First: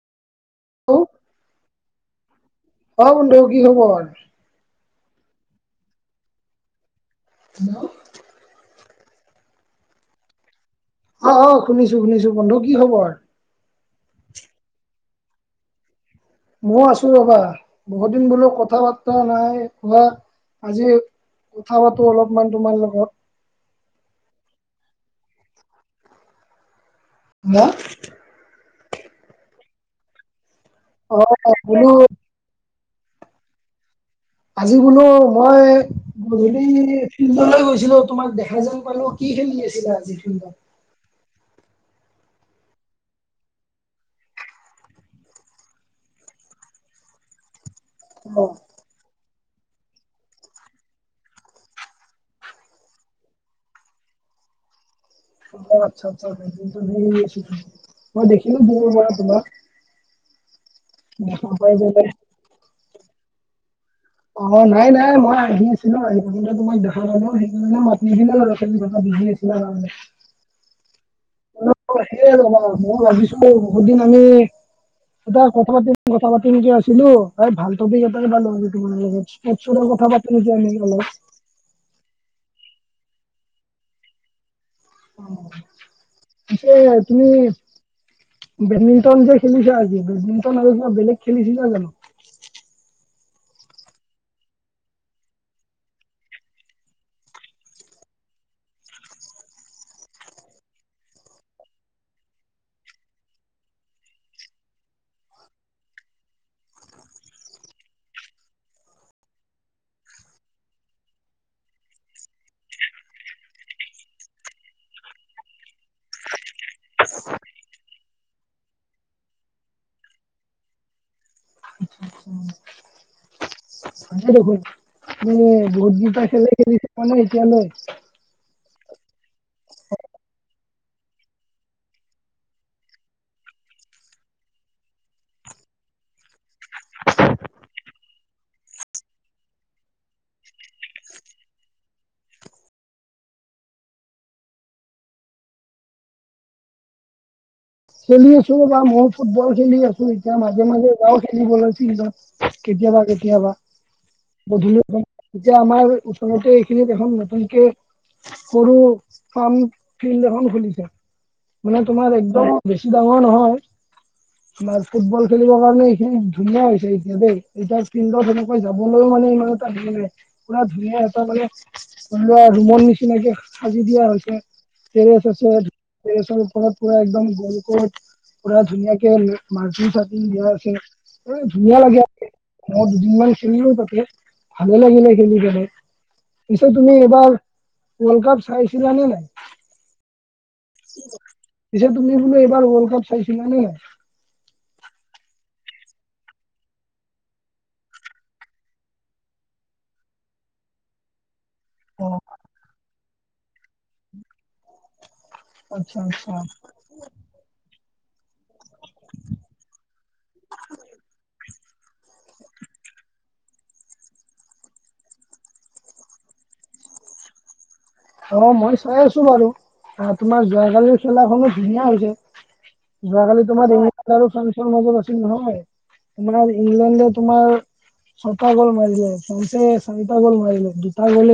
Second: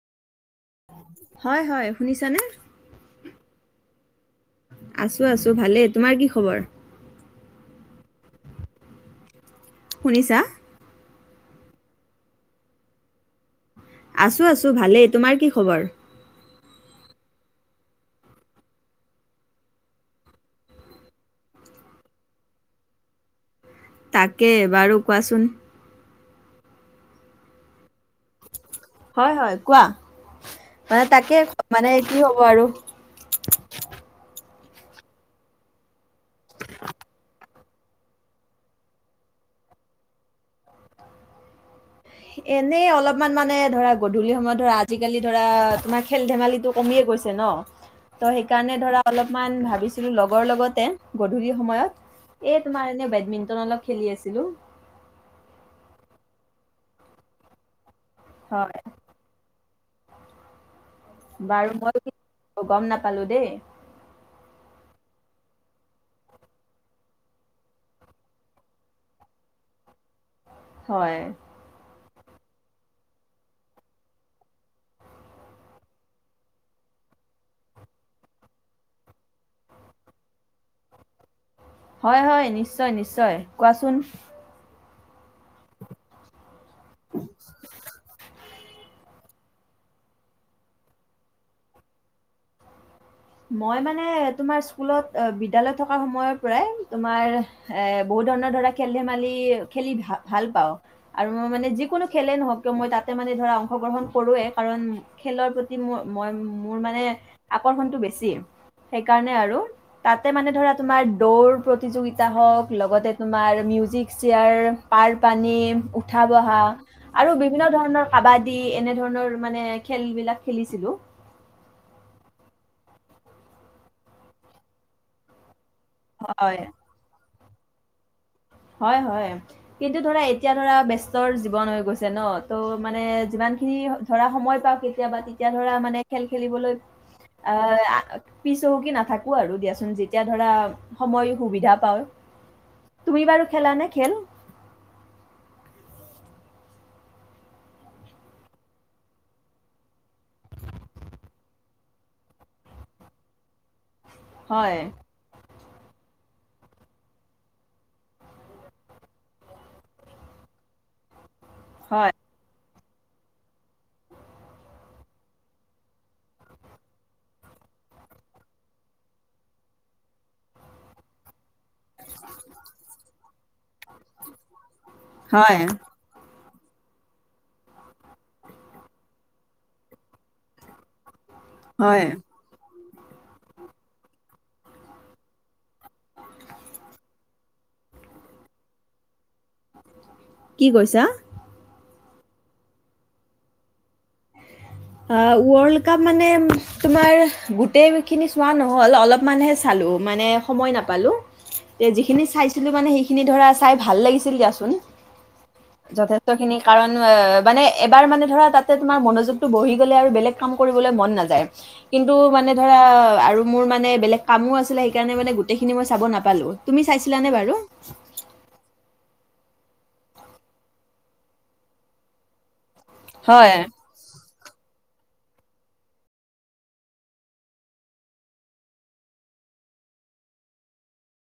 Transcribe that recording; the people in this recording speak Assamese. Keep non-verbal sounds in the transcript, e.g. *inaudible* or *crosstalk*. অ', হয়, হয়, শুনিছানে? অ', বন্ধু কি খবৰ? আছো আছো ভালেই, তোমাৰ কি খবৰ? হেল্ল'? শুনিছা? অ', অ', শুনিছো শুনিছো বন্ধু কি খবৰ? আছো আছো ভালেই, তোমাৰ কি খবৰ? ময়ো আছো ৰ'বা, বহুত দিন বোলো কথা বাৰ্তা নাই হোৱা আজি কথা পাতো অলপমান তোমাৰ লগত। তাকে বাৰু কোৱাচোন। মই। হয়, হয়, কোৱা? মানে তাকে মানে বোলো কি হ'ব আৰু। আজি বোলো মই গধূলি ফিল্ডলৈ গৈছিলো, তোমাক দেখা দেখা যেন পালোঁ কি খেলি আছিলা আজি ফিল্ডত? এনেই অলপমান মানে ধৰা গধূলি সময়ত ধৰা আজিকালি ধৰা তোমাৰ খেল-ধেমালিটো কমিয়ে গৈছে ন', ত' অ', সেইকাৰণে ধৰা অলপমান ভাবিছিলো লগৰ লগতে গধূলি সময়ত এ তোমাৰ এনে বেডমিন্টন অলপ খেলি আছিলো। অ', আচ্ছা আচ্ছা *unintelligible* মই দেখিলো হয় দূৰৰ পৰা তোমাক। দেখা বাৰু পাই পেলাই মই, গ'ম নাপালো দেই। অ', নাই নাই মই আহি আছিলো আহি থাকোঁতে তোমাক দোখা পালোঁ, সেইকাৰণে মাতি নিদিলো আৰু খেলি থাকা বিজি আছি লা কাৰনে। হয়। সেয় ৰ'বা মইও ভাবিছো বহুত দিন আমি দুটাই কথা পাতিম কথা পাতিম কে আছিলো, এই ভাল টপিক এটাই পালোঁ আৰু তোমাৰ লগত। *unintelligible* কথা পাতো নেকি আমি অলপ? হয়, হয়, নিশ্চয় নিশ্চয়, কোৱাচোন? তাকে তুমি বেডমিণ্টন যে খেলিছা আজি, বেডমিন্টন আৰু কিবা বেলেগ খেলিছিলা জানো? মই মানে তোমাৰ স্কুলত বিদ্যালয়ত থকা সময়ৰ পৰাই তোমাৰ এ বহুত ধৰণৰ ধৰা খেল ধেমালি খেলি ভা ভাল পাওঁ। আৰু মানে যিকোনো খেলে নহওঁক কিয়, মই তাতে মানে ধৰা অংশগ্ৰহণ কৰোৱেই, কাৰণ খেলৰ প্ৰতি মোৰ, মই মোৰ মানে আকৰ্ষণটো বেছি, সেইকাৰণে আৰু। তাতে মানে ধৰা তোমাৰ দৌৰ প্ৰতিযোগিতা হওঁক, লগতে তোমাৰ মিউজিক চেয়াৰ। পাৰ- পানী, উঠা -বহা। আৰু বিভিন্ন ধৰণৰ কাবাডী, এনে ধৰণৰ মানে খেল বিলাক খেলিছিলো। উম'। হয়ে দেখোন, মানে বহুতকেইটা খেলে হয়। খেলিছোঁ মানে এতিয়ালৈ। হয়, হয়, কিন্তু ধৰা এতিয়া। ধৰা ব্যস্তৰ জীৱন হৈ গৈছে ন, ত' মানে যিমান খিনি ধৰা সময় পাওঁ কেতিয়াবা কে এতিয়া ধৰা মানে খেল খেলিবলৈ। আ' পিছ হুহুকি নাথাকো আৰু দিয়াচোন, যেতিয়া ধৰা। সময় সুবিধা পাওঁ। তুমি বাৰু খেলানে খেল? খেলি আছো, বা ময়ো ফুটবল খেলি আছো, এতিয়া মাজে মাজে যাওঁ খেলিবলৈ ফিল্ডত। কেতিয়াবা, কেতিয়াবা, হয়, গধূলি এতিয়া আমাৰ ওচৰতে এইখিনিত এখন নতুনকে। সৰু পাম ফিল্ড এখন খুলিছে, মানে তোমাৰ হয়, একদম। বেছি ডাঙৰ নহয়। মাৰ ফুটবল খেলিবৰ কাৰণে এইখিনি ধুনীয়া হৈছে কিন্তু দেই, এতিয়া ফিল্ডত এনেকৈ যাবলৈও মানে ইমান। *unintelligible* পুৰা ধুনীয়া এটা মানে। ৰুমৰ নিচিনাকে সাজি দিয়া হৈছে, টেৰেছ আছে। হয়, টেৰছৰ ওচৰত পুৰা একদম। ওপৰত পুৰা ধুনীয়াকে মাৰৰ্কিং চাৰকিং দিয়া আছে, এ ধুনীয়া হয়। লাগে। মই দুদিনমান খেলিলো তাতে, ভালে লাগিলে খেলি পিনে। পিছে তুমি এইবাৰ, ৱৰ্ল্ড কাপ চাইছিলা নে নাই? কি কৈছা? পিছে তুমি বোলোঁ এইবাৰ ৱল্ডকাপ চাইছিলা নে নাই? আ ৱৰ্ল্ডকাপ মানে তোমাৰ গোটেইখিনি চোৱা নহ'ল, অলপমানহে চালোঁ, মানে সময় নাপালোঁ। *inaudible* তে যিখিনি চাইছিলোঁ মানে সেইখিনি ধৰা চাই ভাল লাগিছিল দিয়াচোন। আচ্ছা যথেষ্টখিনি আচ্ছা কাৰণ মানে, এবাৰ মানে ধৰা তাতে তোমাৰ মনযোগ। বহি গ'লে আৰু বেলেগ কাম কৰিবলে মন নাযায়। কিন্তু মানে ধৰা আৰু মোৰ মানে বেলেগ কামো আছিলে, সেইকাৰণে মানে গোটেইখিনি মই চাব নাপালোঁ। তুমি চাইছিলানে বাৰু? অ, মই চাই আছোঁ বাৰু, তোমাৰ যোৱাকালিৰ খেলাখনো ধুনীয়া হৈছে। যোৱাকালি হয় তোমাৰ ইংলেণ্ড আৰু ফ্ৰান্সৰ মাজত আছিল নহয়, তোমাৰ ইংলেণ্ডে তোমাৰ ছটা গোল মাৰিলে, ফ্ৰান্সে চাৰিটা গল মাৰিলে, দুটা গল